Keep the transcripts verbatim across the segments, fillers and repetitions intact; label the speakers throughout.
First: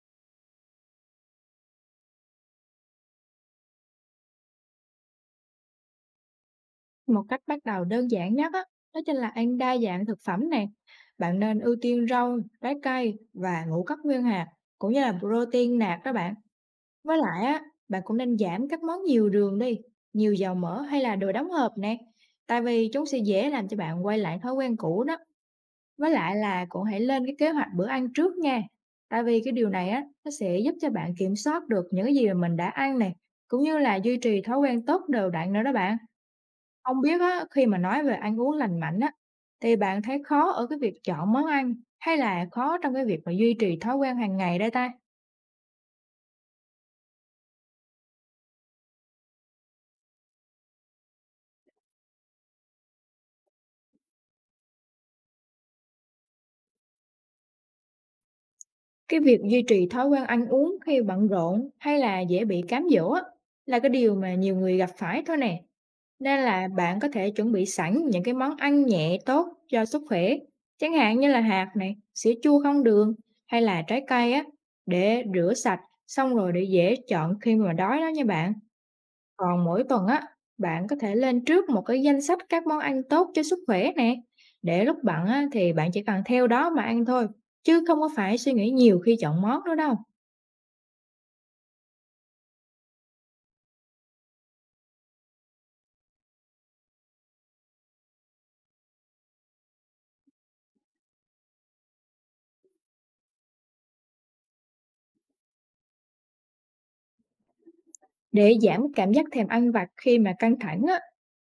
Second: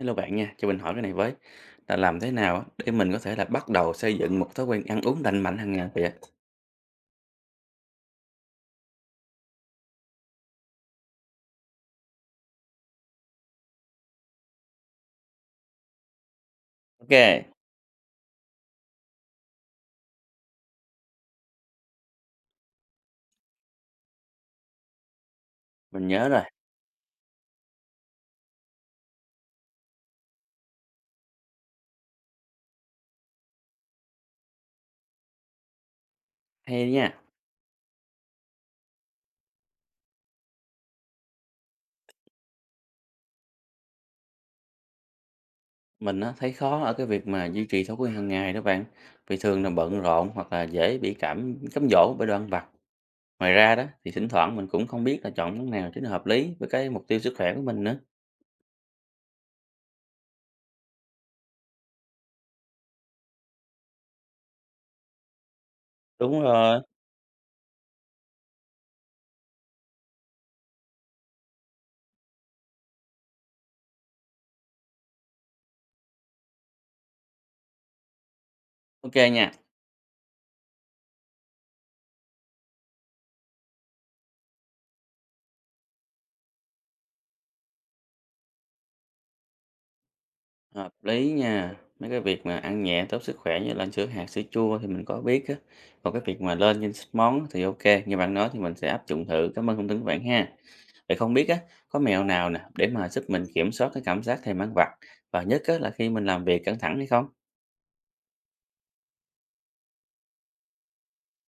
Speaker 1: Hello bạn nha, cho mình hỏi cái này với là làm thế nào á để mình có thể là bắt đầu xây dựng một thói quen ăn uống lành mạnh hàng ngày vậy ạ?
Speaker 2: Một cách bắt đầu đơn giản nhất á, đó chính là ăn đa dạng thực phẩm nè. Bạn nên ưu tiên rau, trái cây và ngũ cốc nguyên hạt, cũng như là protein nạc các bạn.
Speaker 1: Ok,
Speaker 2: Với lại á, bạn cũng nên giảm các món nhiều đường đi, nhiều dầu mỡ hay là đồ đóng hộp nè. Tại vì chúng sẽ dễ làm cho bạn quay lại thói quen cũ đó.
Speaker 1: mình
Speaker 2: Với
Speaker 1: nhớ
Speaker 2: lại
Speaker 1: rồi,
Speaker 2: là cũng hãy lên cái kế hoạch bữa ăn trước nha. Tại vì cái điều này á, nó sẽ giúp cho bạn kiểm soát được những cái gì mà mình đã ăn nè, cũng như là duy trì thói quen tốt đều đặn nữa đó bạn.
Speaker 1: hay
Speaker 2: Không
Speaker 1: nha.
Speaker 2: biết á, khi mà nói về ăn uống lành mạnh á, thì bạn thấy khó ở cái việc chọn món ăn hay là khó trong cái việc mà duy trì thói quen hàng ngày đây ta?
Speaker 1: Mình á, thấy khó ở cái việc mà duy trì thói quen hàng ngày đó bạn, vì thường là bận rộn hoặc là dễ bị cảm cám dỗ bởi đồ ăn vặt. Ngoài ra đó thì thỉnh thoảng mình cũng không biết là chọn món nào cho nó hợp lý với cái mục tiêu sức khỏe của mình nữa.
Speaker 2: Cái việc duy trì thói quen ăn uống khi bận rộn hay là dễ bị cám dỗ á, là cái điều mà nhiều người gặp phải thôi nè. Nên
Speaker 1: Đúng
Speaker 2: là
Speaker 1: rồi.
Speaker 2: bạn có thể chuẩn bị sẵn những cái món ăn nhẹ tốt cho sức khỏe, chẳng hạn như là hạt này, sữa chua không đường hay là trái cây á, để rửa sạch xong rồi để dễ chọn khi mà đói đó nha bạn.
Speaker 1: Ok nha.
Speaker 2: Còn mỗi tuần á, bạn có thể lên trước một cái danh sách các món ăn tốt cho sức khỏe nè. Để lúc bận á, thì bạn chỉ cần theo đó mà ăn thôi, chứ không có phải suy nghĩ nhiều khi chọn món nữa đâu.
Speaker 1: Hợp lý nha. Mấy cái việc mà ăn nhẹ tốt sức khỏe như là ăn sữa hạt, sữa chua thì mình có biết á. Còn cái việc mà lên danh sách món thì ok, như bạn nói thì mình sẽ áp dụng thử. Cảm ơn thông tin của bạn ha. Vậy không biết á, có mẹo nào nè để mà giúp mình kiểm soát cái cảm giác thèm ăn vặt và nhất á, là khi mình làm việc căng thẳng hay không?
Speaker 2: Để giảm cảm giác thèm ăn vặt khi mà căng thẳng á,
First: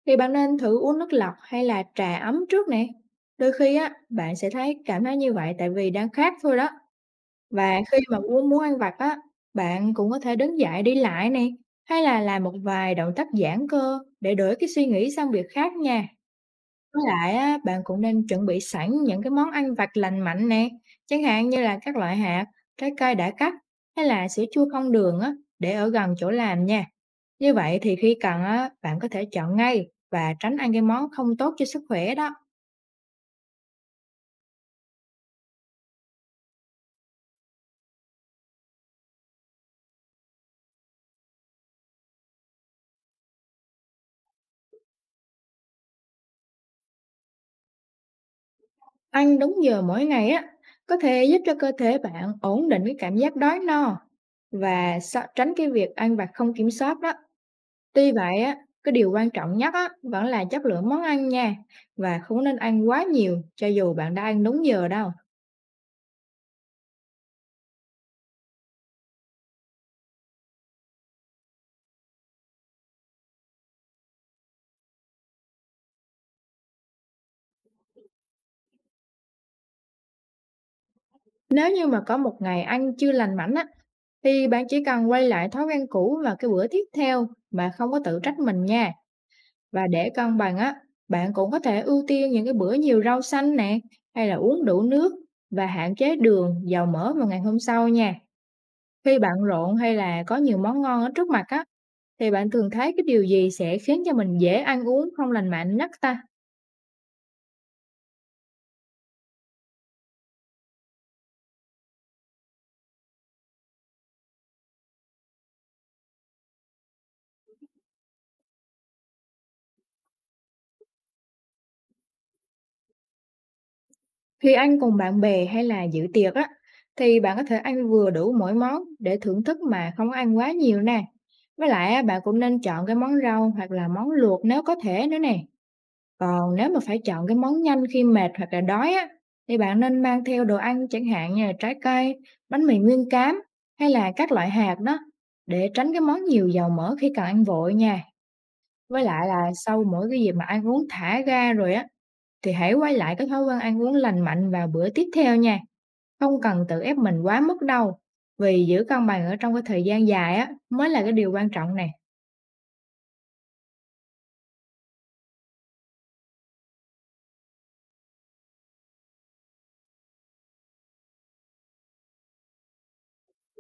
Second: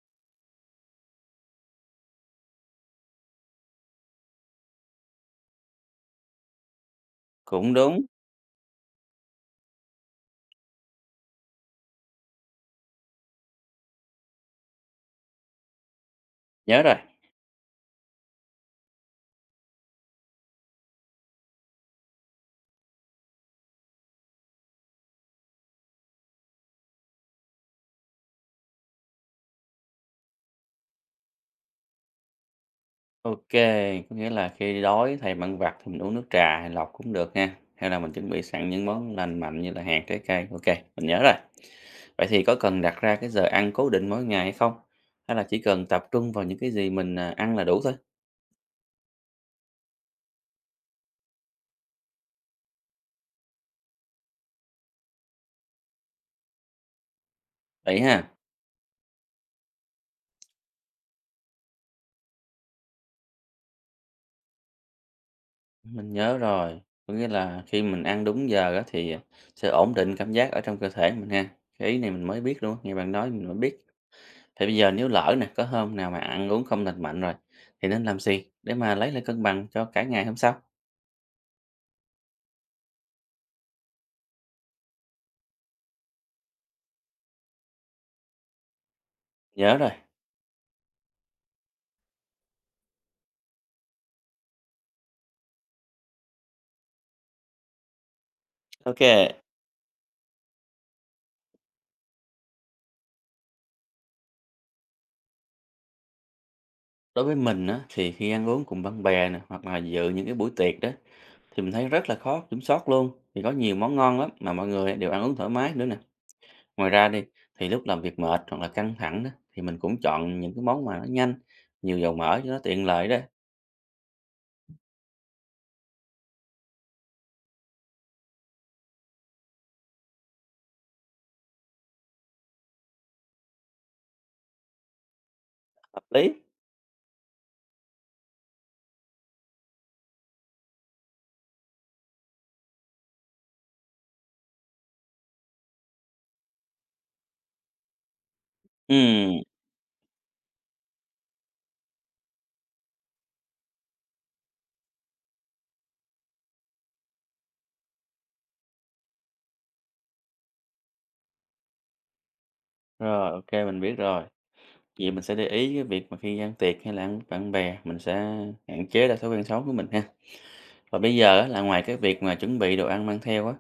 Speaker 2: thì bạn nên thử uống nước lọc hay là trà ấm trước nè. Đôi khi á, bạn sẽ thấy cảm thấy như vậy tại vì đang khát thôi đó.
Speaker 1: Cũng
Speaker 2: Và khi
Speaker 1: đúng,
Speaker 2: mà muốn muốn ăn vặt á, bạn cũng có thể đứng dậy đi lại nè, hay là làm một vài động tác giãn cơ để đổi cái suy nghĩ sang việc khác nha.
Speaker 1: nhớ rồi.
Speaker 2: Với lại á, bạn cũng nên chuẩn bị sẵn những cái món ăn vặt lành mạnh nè, chẳng hạn như là các loại hạt, trái cây đã cắt hay là sữa chua không đường á, để ở gần chỗ làm nha. Như vậy thì khi cần á, bạn có thể chọn ngay và tránh ăn cái món không tốt cho sức khỏe đó.
Speaker 1: Ok, có nghĩa là khi đói thèm ăn vặt thì mình uống nước trà hay lọc cũng được ha. Hay là mình chuẩn bị sẵn những món lành mạnh như là hạt, trái cây. Ok, mình nhớ rồi. Vậy thì có cần đặt ra cái giờ ăn cố định mỗi ngày hay không? Hay là chỉ cần tập trung vào những cái gì mình, à, ăn là đủ thôi?
Speaker 2: Ăn đúng giờ mỗi ngày á, có thể giúp cho cơ thể bạn ổn định cái cảm giác đói no và sợ- tránh cái việc ăn vặt không kiểm soát đó.
Speaker 1: Vậy
Speaker 2: Tuy
Speaker 1: ha,
Speaker 2: vậy á, cái điều quan trọng nhất á, vẫn là chất lượng món ăn nha và không nên ăn quá nhiều cho dù bạn đã ăn đúng giờ đâu.
Speaker 1: mình nhớ rồi, có nghĩa là khi mình ăn đúng giờ á thì, à, sẽ ổn định cảm giác ở trong cơ thể mình ha. Cái ý này mình mới biết luôn á, nghe bạn nói mình mới biết. Thì bây giờ nếu lỡ nè, có hôm nào mà ăn uống không lành mạnh rồi, thì nên làm gì để mà lấy lại cân bằng cho cả ngày hôm sau?
Speaker 2: Nếu như mà có một ngày ăn chưa lành mạnh á, thì bạn chỉ cần quay lại thói quen cũ vào cái bữa tiếp theo mà không có tự trách mình nha.
Speaker 1: Nhớ
Speaker 2: Và
Speaker 1: rồi,
Speaker 2: để cân bằng á, bạn cũng có thể ưu tiên những cái bữa nhiều rau xanh nè hay là uống đủ nước và hạn chế đường, dầu mỡ vào ngày hôm sau nha.
Speaker 1: ok.
Speaker 2: Khi bận rộn hay là có nhiều món ngon ở trước mặt á, thì bạn thường thấy cái điều gì sẽ khiến cho mình dễ ăn uống không lành mạnh nhất ta?
Speaker 1: Đối với mình á, thì khi ăn uống cùng bạn bè nè, hoặc là dự những cái buổi tiệc đó, thì mình thấy rất là khó kiểm soát luôn vì có nhiều món ngon lắm mà mọi người đều ăn uống thoải mái nữa nè, ngoài ra đi thì lúc làm việc mệt hoặc là căng thẳng đó thì mình cũng chọn những cái món mà nó nhanh, nhiều dầu mỡ cho nó tiện lợi đó.
Speaker 2: Khi ăn cùng bạn bè hay là dự tiệc á, thì bạn có thể ăn vừa đủ mỗi món để thưởng thức mà không có ăn quá nhiều nè. Với lại á, bạn cũng nên chọn cái món rau hoặc là món luộc nếu có thể nữa nè.
Speaker 1: Hợp lý.
Speaker 2: Còn nếu mà phải chọn cái món nhanh khi mệt hoặc là đói á, thì bạn nên mang theo đồ ăn chẳng hạn như là trái cây, bánh mì nguyên cám hay là các loại hạt đó để tránh cái món nhiều dầu mỡ khi cần ăn vội nha. Với lại
Speaker 1: Ừ,
Speaker 2: là sau mỗi cái dịp mà ăn uống thả ga rồi á, thì hãy quay lại cái thói quen ăn uống lành mạnh vào bữa tiếp theo nha. Không cần tự ép mình quá mức đâu. Vì giữ cân bằng ở trong cái thời gian dài á, mới là cái điều quan trọng nè.
Speaker 1: rồi ok mình biết rồi. Vậy mình sẽ để ý cái việc mà khi ăn tiệc hay là ăn với bạn bè, mình sẽ hạn chế ra thói quen xấu của mình ha. Và bây giờ á, là ngoài cái việc mà chuẩn bị đồ ăn mang theo á,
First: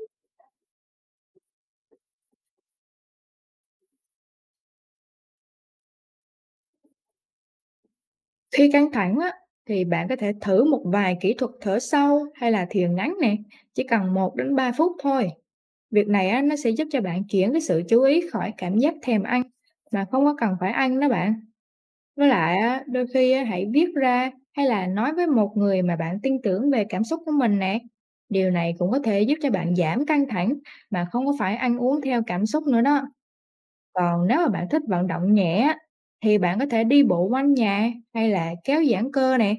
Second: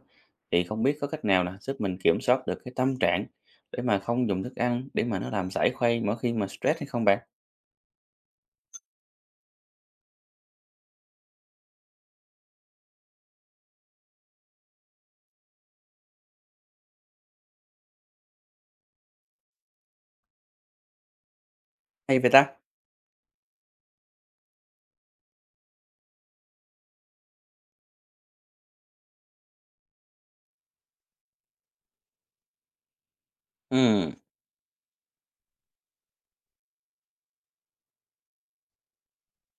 Speaker 1: thì không biết có cách nào là giúp mình kiểm soát được cái tâm trạng để mà không dùng thức ăn để mà nó làm giải khuây mỗi khi mà stress hay không bạn?
Speaker 2: Khi căng thẳng á, thì bạn có thể thử một vài kỹ thuật thở sâu hay là thiền ngắn nè, chỉ cần một đến ba phút thôi. Việc này á, nó sẽ giúp cho bạn chuyển cái sự chú ý khỏi cảm giác thèm ăn mà không có cần phải ăn đó bạn.
Speaker 1: Hay
Speaker 2: Với
Speaker 1: vậy ta?
Speaker 2: lại á, đôi khi á, hãy viết ra hay là nói với một người mà bạn tin tưởng về cảm xúc của mình nè. Điều này cũng có thể giúp cho bạn giảm căng thẳng mà không có phải ăn uống theo cảm xúc nữa đó.
Speaker 1: Ừ,
Speaker 2: Còn nếu mà bạn thích vận động nhẹ á, thì bạn có thể đi bộ quanh nhà hay là kéo giãn cơ nè.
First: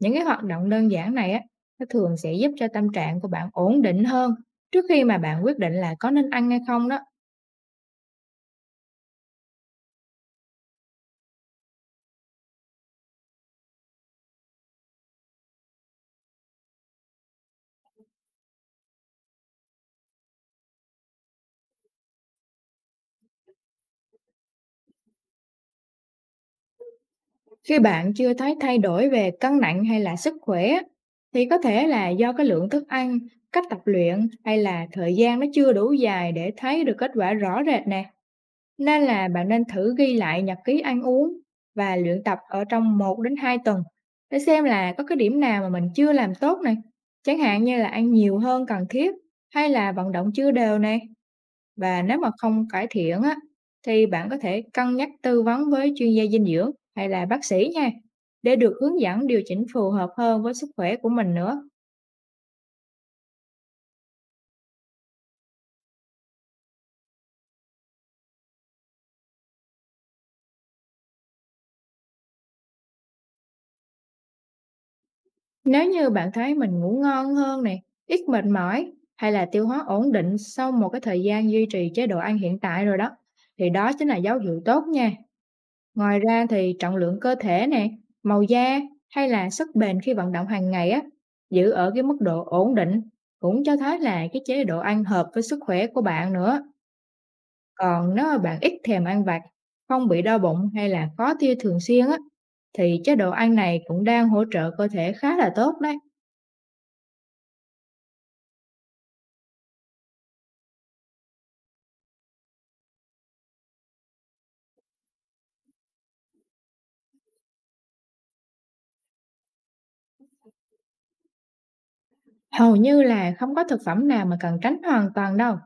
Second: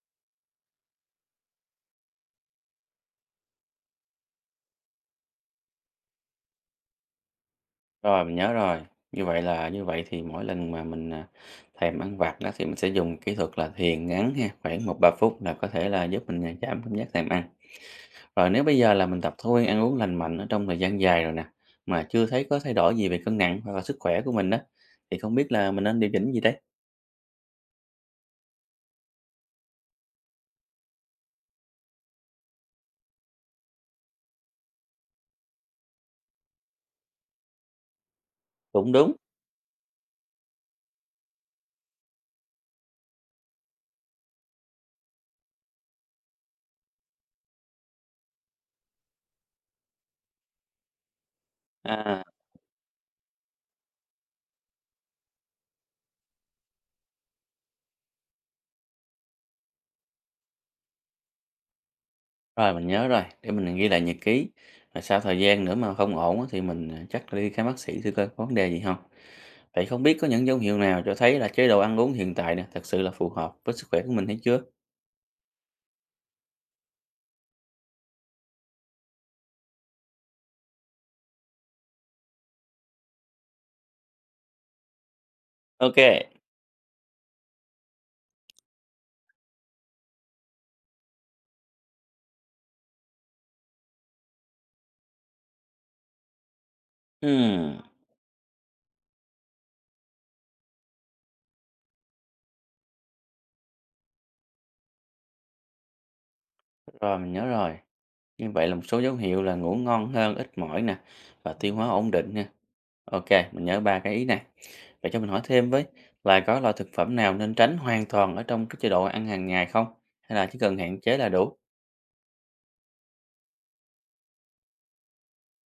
Speaker 2: Những cái hoạt động đơn giản này á, nó thường sẽ giúp cho tâm trạng của bạn ổn định hơn trước khi mà bạn quyết định là có nên ăn hay không đó.
Speaker 1: rồi mình nhớ rồi. Như vậy là như vậy thì mỗi lần mà mình à, thèm ăn vặt đó thì mình sẽ dùng kỹ thuật là thiền ngắn ha, khoảng một ba phút là có thể là giúp mình à, giảm cảm giác thèm ăn. Rồi nếu bây giờ là mình tập thói quen ăn uống lành mạnh ở trong thời gian dài rồi nè, mà chưa thấy có thay đổi gì về cân nặng hoặc là sức khỏe của mình đó, thì không biết là mình nên điều chỉnh gì đấy?
Speaker 2: Khi bạn chưa thấy thay đổi về cân nặng hay là sức khỏe á, thì có thể là do cái lượng thức ăn, cách tập luyện hay là thời gian nó chưa đủ dài để thấy được kết quả rõ rệt nè.
Speaker 1: Cũng
Speaker 2: Nên
Speaker 1: đúng.
Speaker 2: là bạn nên thử ghi lại nhật ký ăn uống và luyện tập ở trong một đến hai tuần để xem là có cái điểm nào mà mình chưa làm tốt này. Chẳng hạn như là ăn nhiều hơn cần thiết hay là vận động chưa đều này. Và nếu
Speaker 1: À,
Speaker 2: mà không cải thiện á, thì bạn có thể cân nhắc tư vấn với chuyên gia dinh dưỡng hay là bác sĩ nha, để được hướng dẫn điều chỉnh phù hợp hơn với sức khỏe của mình nữa.
Speaker 1: rồi mình nhớ rồi, để mình ghi lại nhật ký. Rồi sau thời gian nữa mà không ổn á, thì mình à, chắc là đi khám bác sĩ thử coi có vấn đề gì không. Vậy không biết có những dấu hiệu nào cho thấy là chế độ ăn uống hiện tại nè, thật sự là phù hợp với sức khỏe của mình hay chưa?
Speaker 2: Nếu như bạn thấy mình ngủ ngon hơn nè, ít mệt mỏi hay là tiêu hóa ổn định sau một cái thời gian duy trì chế độ ăn hiện tại rồi đó, thì đó chính là dấu hiệu tốt nha.
Speaker 1: Ok.
Speaker 2: Ngoài ra thì trọng lượng cơ thể nè, màu da hay là sức bền khi vận động hàng ngày á, giữ ở cái mức độ ổn định cũng cho thấy là cái chế độ ăn hợp với sức khỏe của bạn nữa.
Speaker 1: Ừm.
Speaker 2: Còn nếu mà bạn ít thèm ăn vặt, không bị đau bụng hay là khó tiêu thường xuyên á, thì chế độ ăn này cũng đang hỗ trợ cơ thể khá là tốt đấy.
Speaker 1: Rồi mình nhớ rồi. Như vậy là một số dấu hiệu là ngủ ngon hơn, ít mỏi nè và tiêu hóa ổn định nha. OK, mình nhớ ba cái ý này. Vậy cho mình hỏi thêm với là có loại thực phẩm nào nên tránh hoàn toàn ở trong cái chế độ ăn hàng ngày không? Hay là chỉ cần hạn chế là đủ?
Speaker 2: Hầu như là không có thực phẩm nào mà cần tránh hoàn toàn đâu,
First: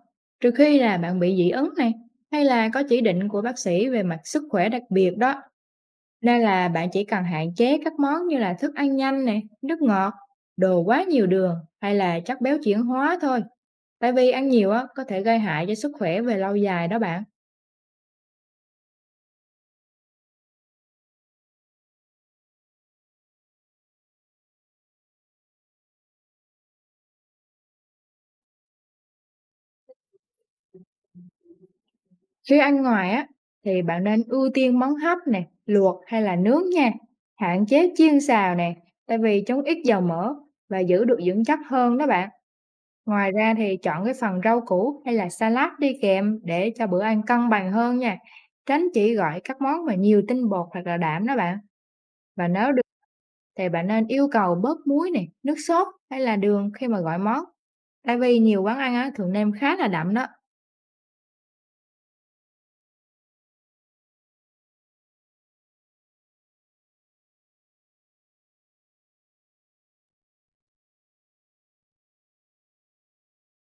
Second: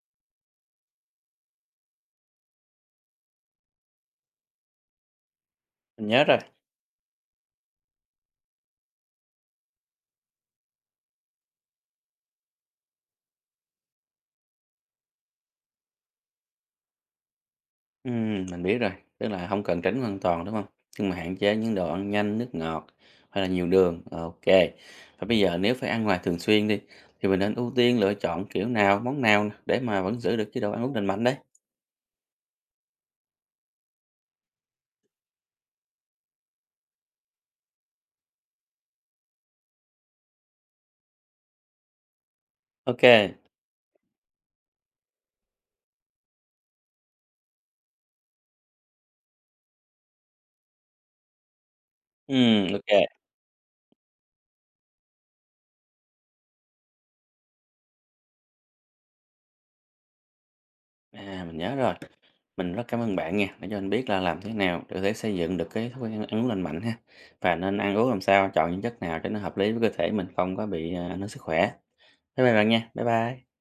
Speaker 2: trừ khi là bạn bị dị ứng này, hay là có chỉ định của bác sĩ về mặt sức khỏe đặc biệt đó.
Speaker 1: Mình nhớ rồi.
Speaker 2: Nên là bạn chỉ cần hạn chế các món như là thức ăn nhanh này, nước ngọt, đồ quá nhiều đường hay là chất béo chuyển hóa thôi. Tại vì ăn nhiều á có thể gây hại cho sức khỏe về lâu dài đó bạn.
Speaker 1: Ừm, mình biết rồi. Tức là không cần tránh hoàn toàn đúng không? Nhưng mà hạn chế những đồ ăn nhanh, nước ngọt hay là nhiều đường. OK. Và bây giờ nếu phải ăn ngoài thường xuyên đi thì mình nên ưu tiên lựa chọn kiểu nào, món nào để mà vẫn giữ được chế độ ăn uống lành mạnh đấy.
Speaker 2: Khi ăn ngoài á, thì bạn nên ưu tiên món hấp nè, luộc hay là nướng nha. Hạn chế chiên xào nè, tại vì chống ít dầu mỡ và giữ được dưỡng chất hơn đó bạn. Ngoài
Speaker 1: OK.
Speaker 2: ra thì chọn cái phần rau củ hay là salad đi kèm để cho bữa ăn cân bằng hơn nha. Tránh chỉ gọi các món mà nhiều tinh bột hoặc là đạm đó bạn. Và nếu
Speaker 1: Ừm,
Speaker 2: được
Speaker 1: OK.
Speaker 2: thì bạn nên yêu cầu bớt muối này, nước sốt hay là đường khi mà gọi món. Tại vì nhiều quán ăn á, thường nêm khá là đậm đó.
Speaker 1: À, mình nhớ rồi. Mình rất cảm ơn bạn nha, đã cho anh biết là làm thế nào để có thể xây dựng được cái thói quen ăn uống lành mạnh ha. Và nên ăn uống làm sao, chọn những chất nào để nó hợp lý với cơ thể mình không có bị à, ảnh hưởng sức khỏe. Bye bye bạn nha. Bye bye.